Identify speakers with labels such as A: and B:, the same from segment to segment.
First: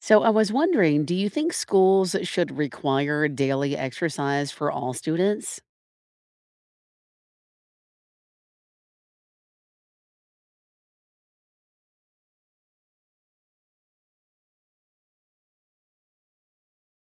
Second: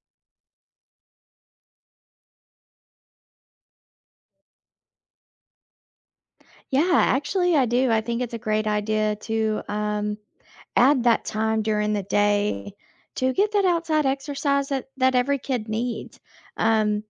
A: So I was wondering, do you think schools should require daily exercise for all students?
B: Yeah, actually, I do. I think it's a great idea to add that time during the day to get that outside exercise that every kid needs. Um,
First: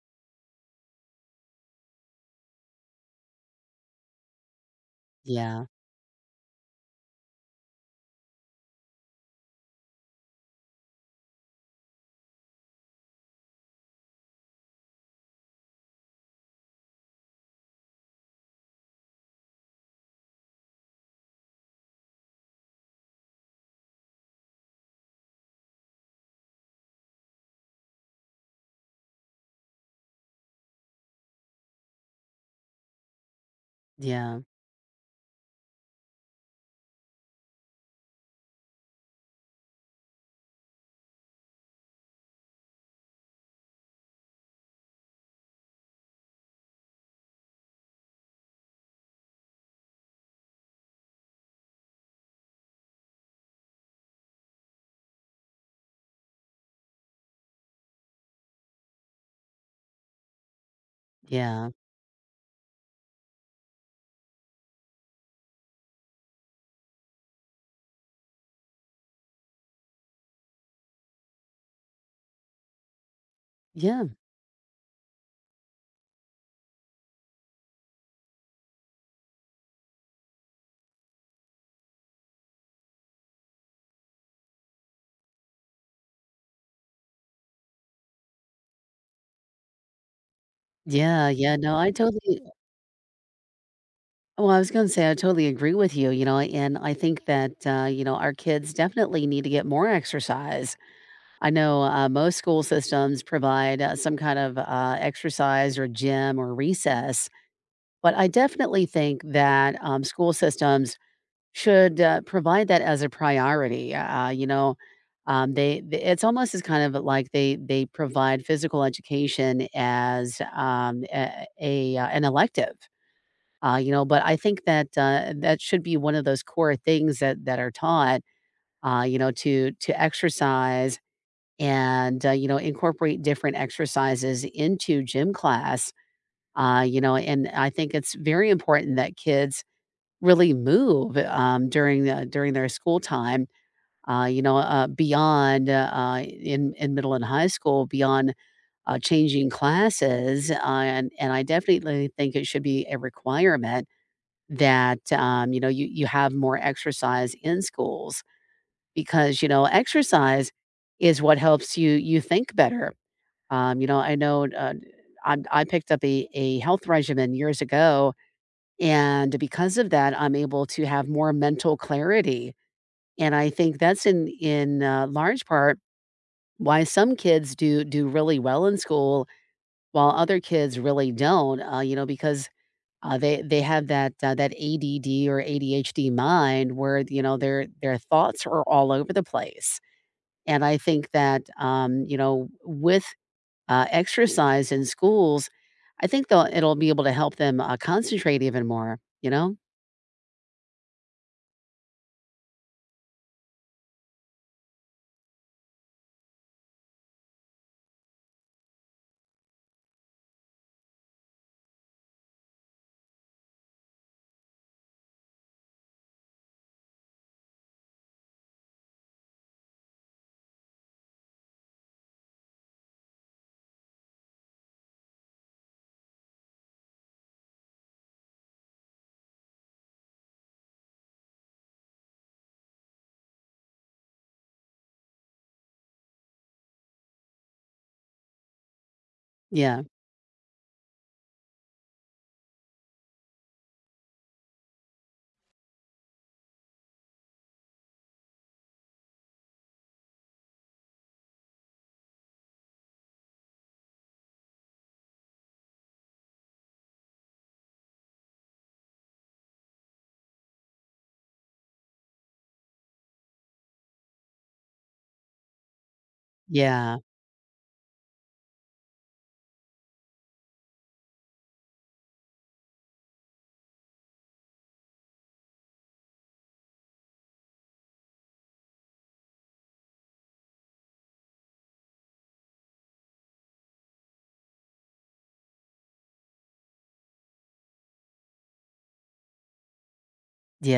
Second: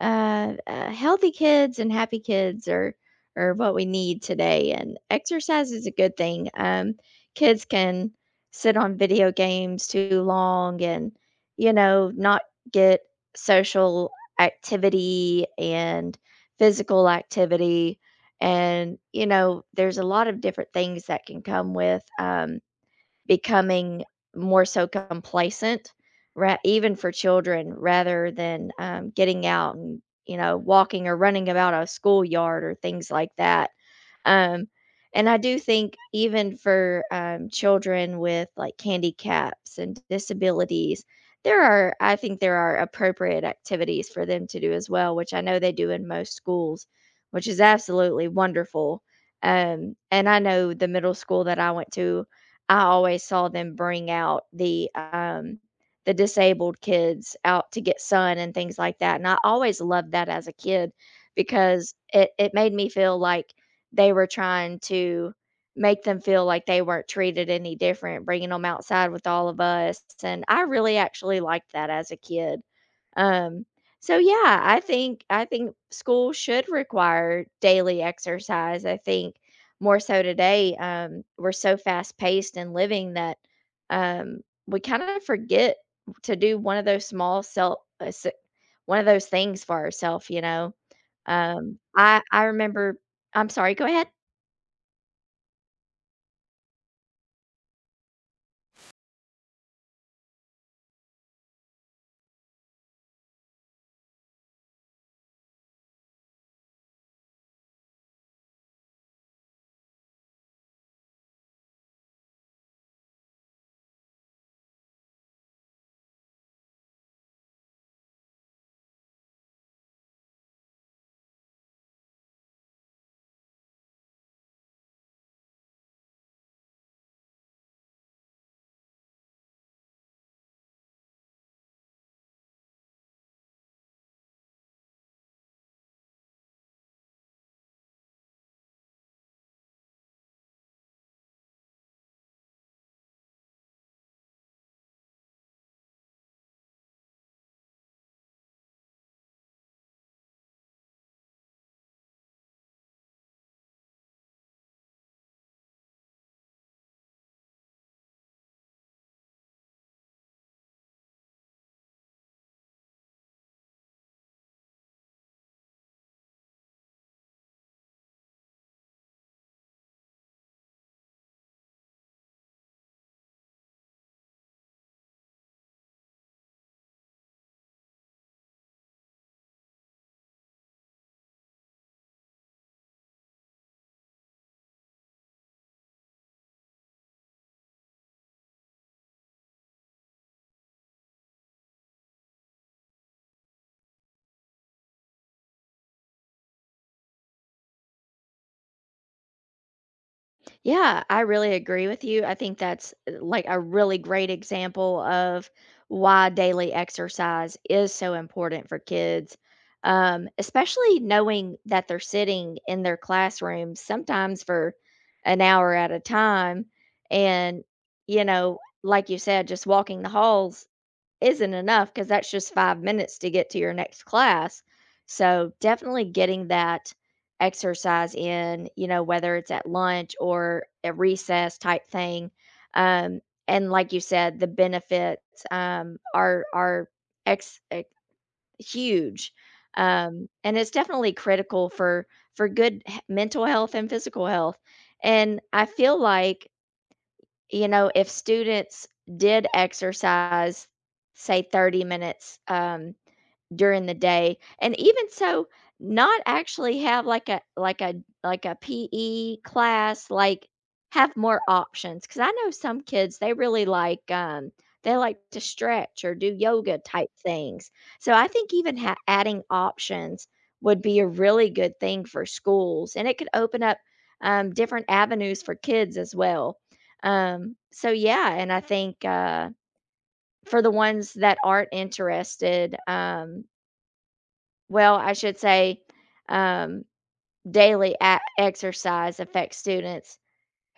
B: Healthy kids and happy kids are what we need today, and
A: Yeah,
B: exercise is a good thing. Kids can sit on video games too long and, you know, not get social activity and physical activity and, you know, there's a lot of different things that can come with becoming more so complacent, ra even for children, rather than, getting out and, you know, walking or running about a schoolyard or things like that.
A: yeah,
B: Um, and I do think even for, children with, like, handicaps and disabilities, there are I think there are appropriate activities for them to do as well, which I know they do in most schools, which is absolutely wonderful. And I know the middle school that I went to, I always saw them bring out the disabled kids out to get sun and things like that, and I always loved that as a kid
A: yeah,
B: because it made me feel like they were trying to make them feel like they weren't treated any different, bringing them outside with all of us, and I really actually liked that as a kid. Um,
A: yeah,
B: so yeah, I think school should require daily exercise. I think more so today, we're so fast paced and living that, um, we kinda forget to do one of those small self s one of those things for ourselves. You know?
A: yeah, yeah. No,
B: Um,
A: I
B: I
A: totally.
B: I remember I'm sorry, go ahead.
A: Well, I was going to say I totally agree with you. And I think that our kids definitely need to get more exercise. I know most school systems provide some kind of exercise or gym or recess, but I definitely think that school systems should, provide that as a priority, they the it's almost as kind of like they provide physical education as, an elective, but I think that, that should be one of those core things that are taught, to exercise and, incorporate different exercises into gym class, and I think it's very important that kids really move, during their school time, beyond, in middle and high school, beyond, changing classes, and I definitely think it should be a requirement that, you have more exercise in schools because, exercise is what helps you think better. I know, I picked up a health regimen years ago and because of that, I'm able to have more mental clarity, and I think that's large part why some kids do really well in school while other kids really don't, because, they have that, that ADD or ADHD mind where, their thoughts are all over the place, and I think that, with, exercise in schools, I think they'll it'll be able to help them, concentrate even more, you know?
B: Yeah, I really agree with you. I think that's like a really great example of why daily exercise is so important for kids, especially knowing that they're sitting in their classrooms sometimes for an hour at a time. And, you know, like you said, just walking the halls isn't enough because that's just 5 minutes to get to your next class. So, definitely getting that exercise in, you know, whether it's at lunch or a recess type thing. Um, and like you said, the benefits, are ex ex huge.
A: Yeah.
B: And it's definitely critical for good h mental health and physical health. And I feel like you know, if students did exercise, say 30 minutes, during the day and even so not actually have like a PE class like have more options because I know some kids they really like they like to stretch or do yoga
A: Yeah.
B: type things. So I think even adding options would be a really good thing for schools and it could open up different avenues for kids as well. So yeah, and I think for the ones that aren't interested, well, I should say, um, daily a exercise affects students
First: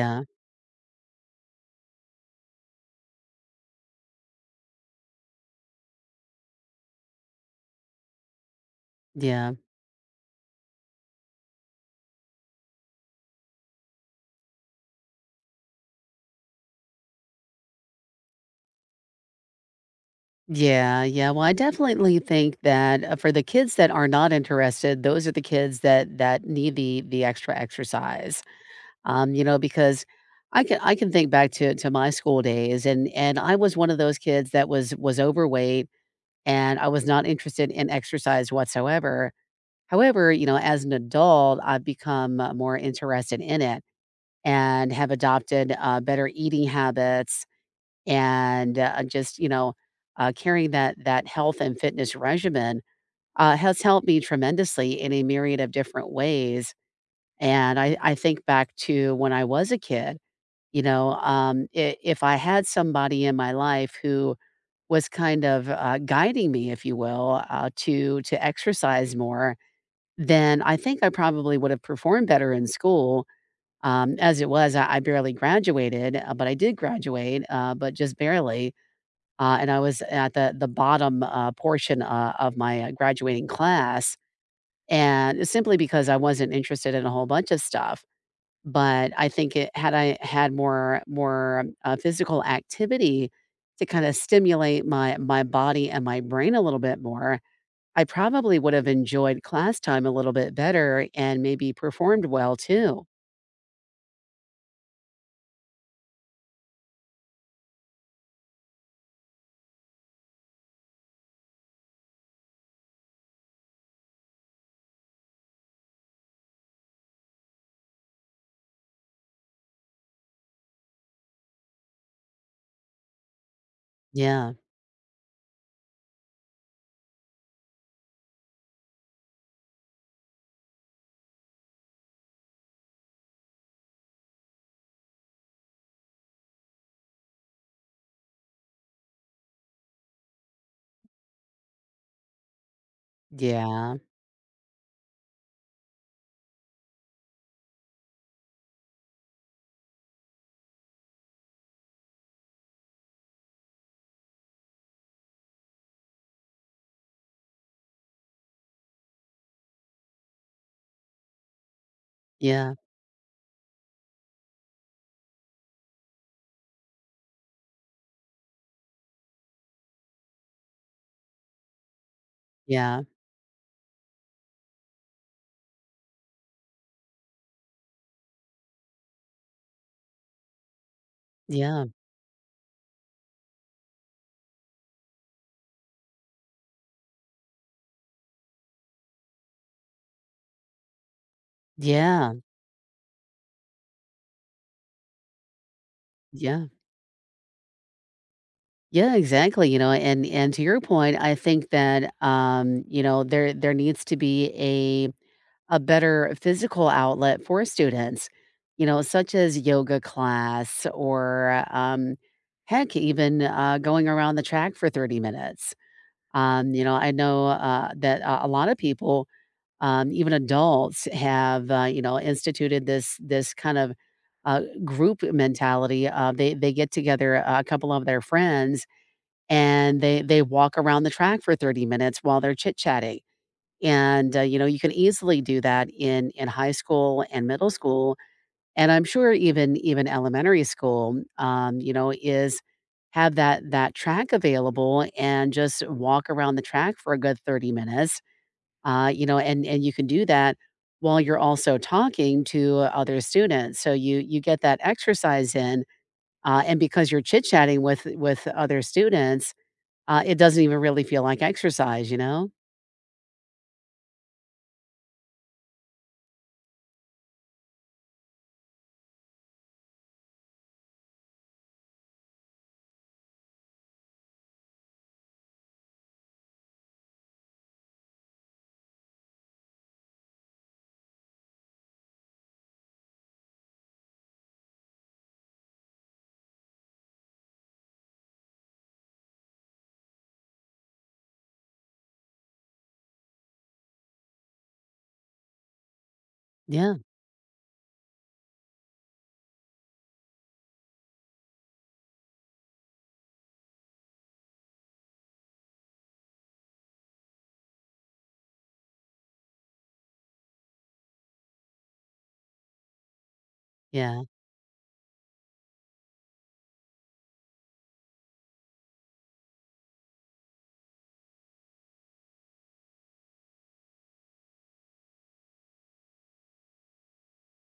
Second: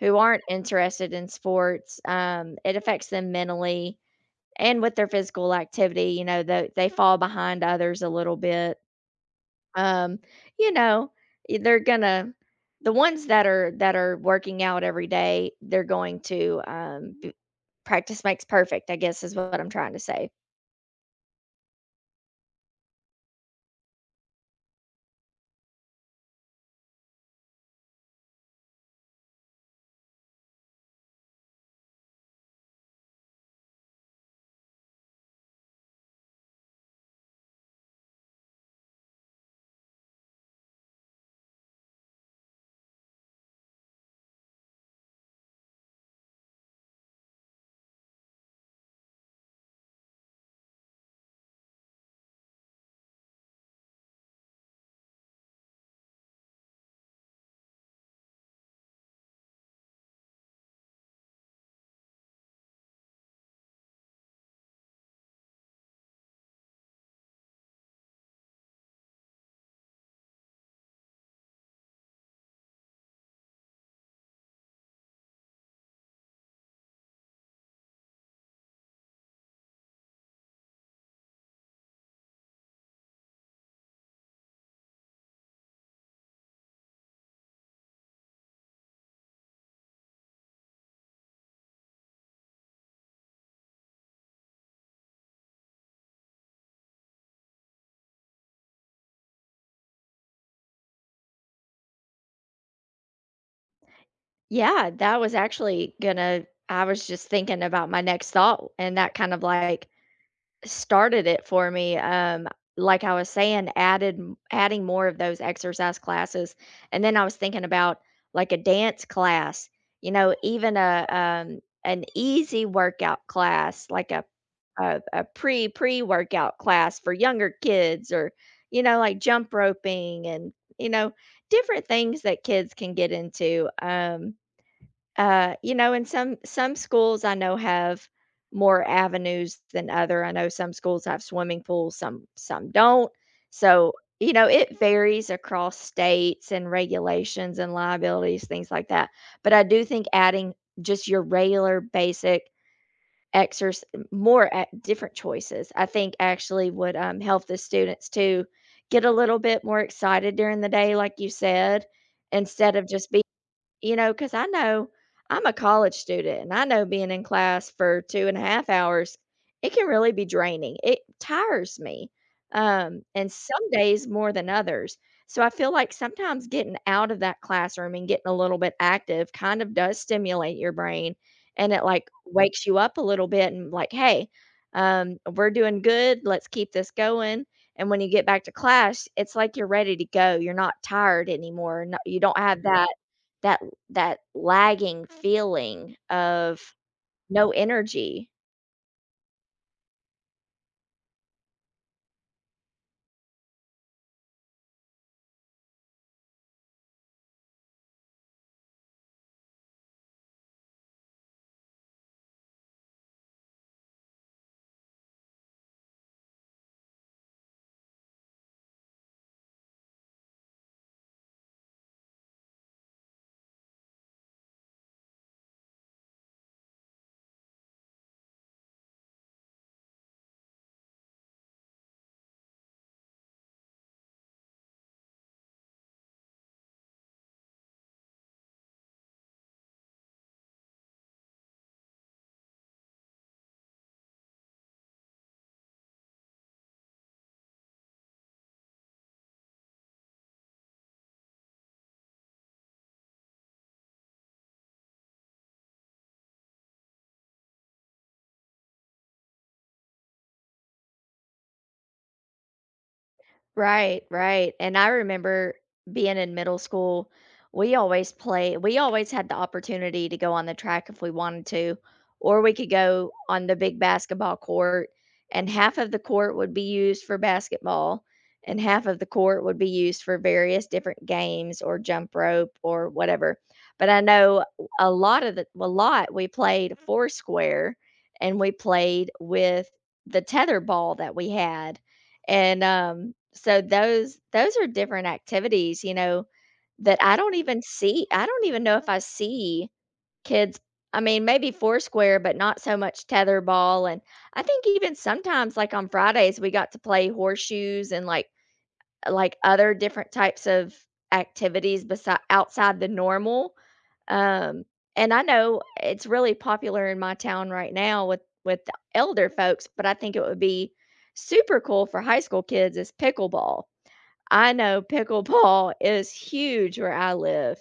B: who aren't interested in sports. It affects them mentally and with their physical activity, you know, they fall behind others a little bit.
A: yeah,
B: Um, you know, y they're gonna the ones that are working out every day, they're going to, b practice makes perfect, I guess is what I'm trying to say.
A: yeah, yeah. Well, I definitely think that for the kids that are not interested, those are the kids that need the extra exercise. Because I can think back to my school days, and I was one of those kids that was overweight, and I was not interested in exercise whatsoever. However, as an adult, I've become more interested in it and have adopted better eating habits and, just, carrying that health and fitness regimen, has helped me tremendously in a myriad of different ways, and I think back to when I was a kid, I if I had somebody in my life who was kind of, guiding me, if you will, to exercise more, then I think I probably would have performed better in school. As it was, I barely graduated, but I did graduate, but just barely. And I was at the bottom, portion, of my, graduating class, and simply because I wasn't interested in a whole bunch of stuff. But I think it had I had physical activity to kinda stimulate my body and my brain a little bit more, I probably would have enjoyed class time a little bit better and maybe performed well too.
B: Yeah, that was actually gonna I was just thinking about my next thought, and that kind of, like, started it for me, like I was saying, added m adding more of those exercise classes, and then I was thinking about, like, a dance class, you know, even an easy workout class, like a
A: Yeah.
B: a a pre pre-workout class for younger kids or, you know, like jump roping and, you know, different things that kids can get into, you know, and some schools I know have more avenues than other. I know some schools have swimming pools, some don't. So,
A: Yeah.
B: you know, it varies across states and regulations and liabilities, things like that. But I do think adding just your regular basic exercise, more at different choices, I think actually would help the students to get a little bit more excited during the day, like you said,
A: Yeah.
B: instead of just you know, cause I know I'm a college student, and I know being in class for 2.5 hours, it can really be draining. It tires me,
A: Yeah.
B: and some days more than others. So I feel like sometimes getting out of that classroom and getting a little bit active kind of does stimulate your brain, and
A: Yeah.
B: it,
A: Yeah.
B: like, wakes you up a little bit and, like, "Hey, we're doing good. Let's keep this going." And when you get back to class, it's like you're ready to go. You're not tired anymore. No you
A: Yeah.
B: don't have that that lagging feeling of
A: Yeah.
B: no energy.
A: Yeah, exactly, and to your point, I think that, there needs to be a better physical outlet for students, such as yoga class or, heck, even, going around the track for 30 minutes. I know, that a lot of people, even adults have, instituted this kind of, group mentality. They get together, a couple of their friends and they walk around the track for 30 minutes while they're chit-chatting. And, you can easily do that in high school and middle school, and I'm sure even elementary school, is have that track available and just walk around the track for a good 30 minutes, and you can do that while you're also talking to other students. So you get that exercise in, and because you're chit-chatting with other students, it doesn't even really feel like exercise, you know?
B: Right, right, and I remember being in middle school, we always had the opportunity to go on the track if we wanted to, or we could go on the big basketball court, and half of the court would be used for basketball, and half of the court would be used for various different games or jump rope or whatever, but I know a lot we played four square, and we played with the tether ball that we had, and, so those are different activities, you know,
A: Yeah,
B: that I don't even know if I see kids I mean, maybe Foursquare, but not so much tetherball, and I think even sometimes, like, on Fridays, we got to play horseshoes and, like, other different types of activities beside outside the normal,
A: yeah,
B: um, and I know it's really popular in my town right now with the elder folks, but I think it would be super cool for high school kids is pickleball. I know pickleball is huge where I live,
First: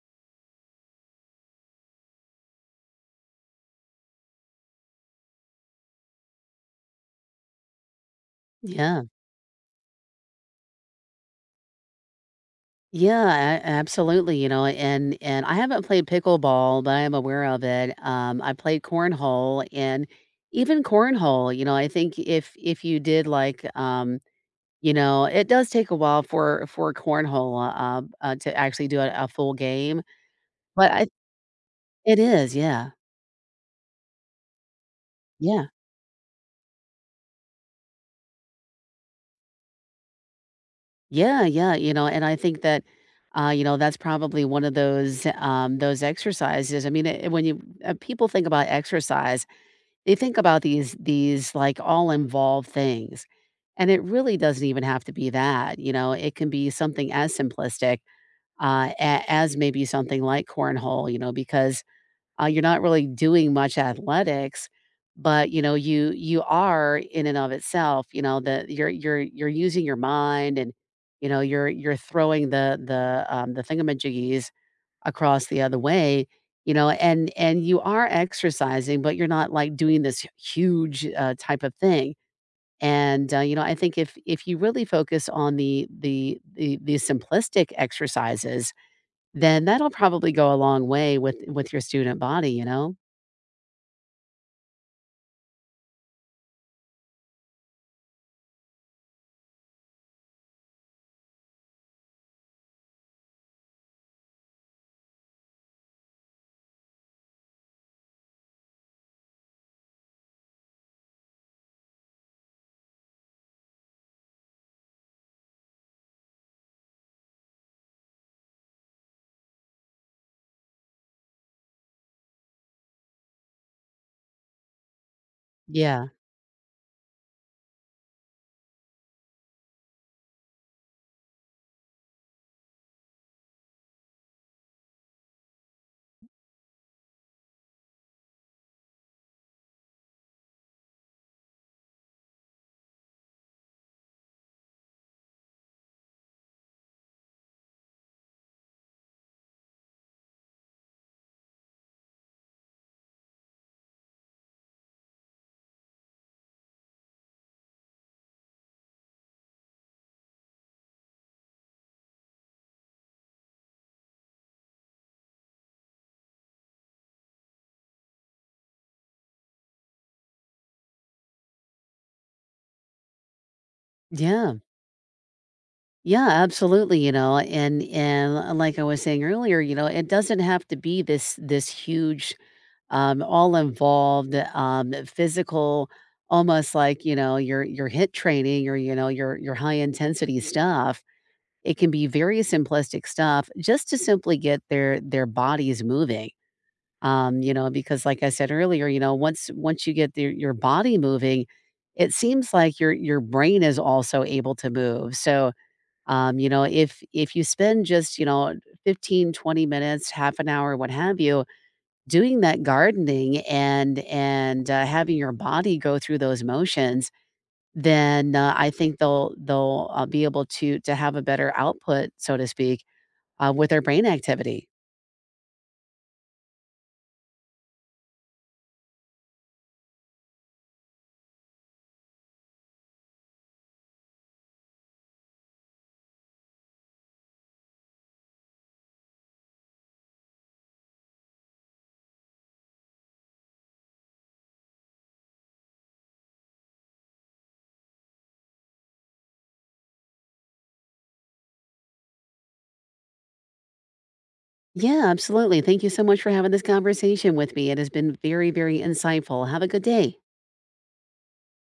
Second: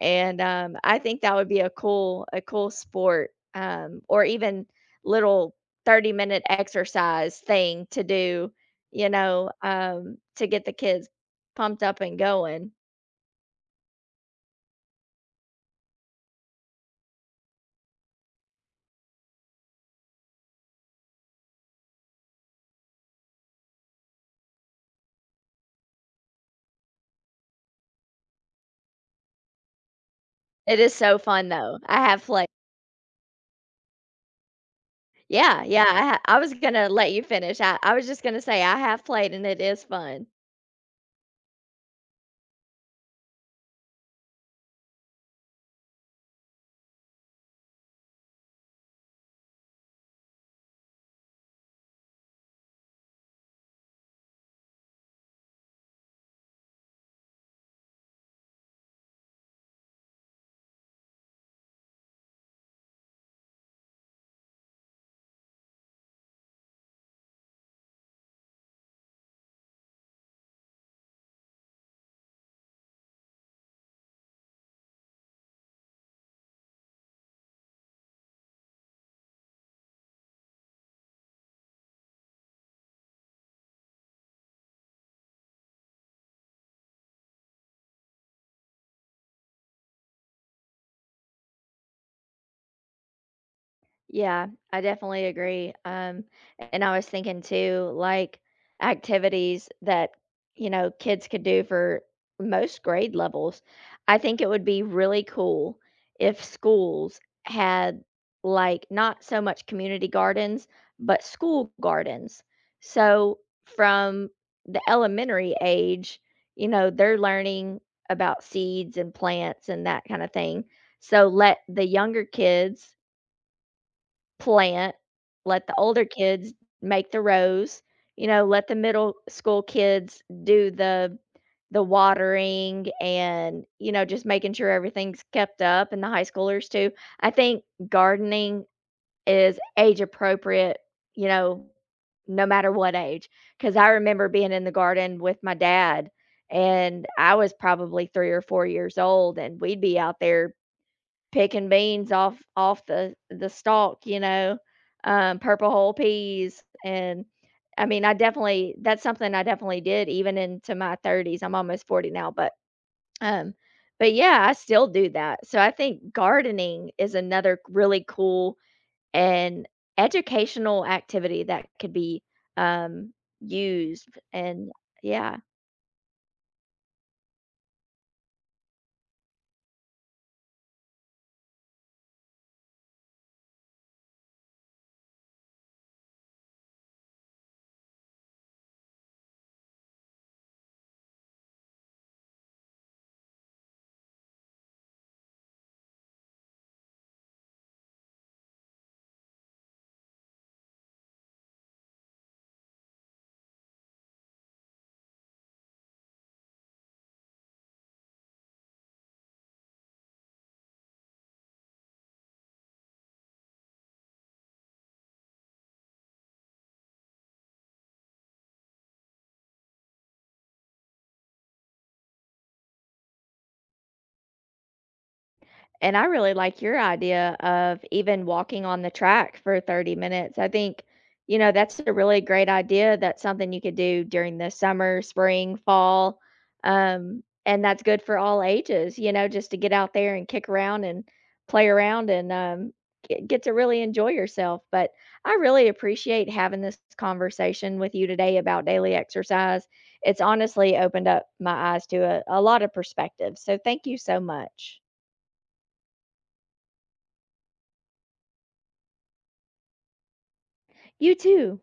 B: and I think that would be a cool sport, or even little 30-minute exercise thing to do,
A: yeah.
B: you know, to get the kids pumped up and going.
A: Yeah, a absolutely, and I haven't played pickleball, but I am aware of it. I played cornhole and even cornhole, I think if you did like, it does take a while for cornhole, to actually do a full game,
B: It
A: but
B: is
A: I
B: so fun though. I
A: it
B: have played
A: is, yeah,
B: Yeah,
A: yeah.
B: yeah, I was gonna let you finish. I was just gonna say I have played and it is fun.
A: Yeah, yeah, and I think that, that's probably one of those exercises. I mean, when you people think about exercise, they think about these like all involved things, and it really doesn't even have to be that. It can be something as simplistic as maybe something like cornhole. Because you're not really doing much athletics, but you are in and of itself, the you're using your mind and you're throwing the thingamajiggies across the other way, and you are exercising, but you're not like doing this huge type of thing. And I think if you really focus on the simplistic exercises, then that'll probably go a long way with your student body.
B: Yeah, I definitely agree. And I was thinking too, like activities that, you know, kids could do for most grade levels. I think it would be really cool if schools had like not so much community gardens, but school gardens. So from the elementary age, you know, they're learning about seeds and plants and that kind of thing. So let the younger kids plant, let the older
A: Yeah.
B: kids make the rows, you know, let the middle school kids do the watering and, you know, just making sure everything's kept up and the high schoolers too. I think gardening is age appropriate, you know, no matter what age, because I remember being in the garden with my dad and I was probably 3 or 4 years old and we'd be out there picking beans off the stalk, you know, purple whole peas, and I mean, I definitely that's something I definitely did even into my 30s. I'm almost 40 now, um, but yeah, I still do that. So I think gardening is another really cool and educational activity that could be um used
A: Yeah.
B: and yeah.
A: Yeah, absolutely, and like I was saying earlier, it doesn't have to be this huge all involved physical almost like, your hit training or your high intensity stuff. It can be very simplistic stuff just to simply get their bodies moving. Because like I said earlier, once you get your body moving, it seems like your brain is also able to move. So if you spend just, 15-20 minutes, half an hour, what have you, doing that gardening and having your body go through those motions, then I think they'll be able to have a better output, so to speak, with their brain activity.
B: And I really like your idea of even walking on the track for 30 minutes. I think, you know, that's a really great idea. That's something you could do during the summer, spring, fall. And that's good for all ages, you know, just to get out there and kick around and play around and get to really enjoy yourself. But I really appreciate having this conversation with you today about daily exercise. It's honestly opened up my eyes to a lot of perspectives. So thank you so much.
A: Yeah, absolutely. Thank you so much for having this conversation with me. It has been very, very insightful. Have a good day.
B: You too.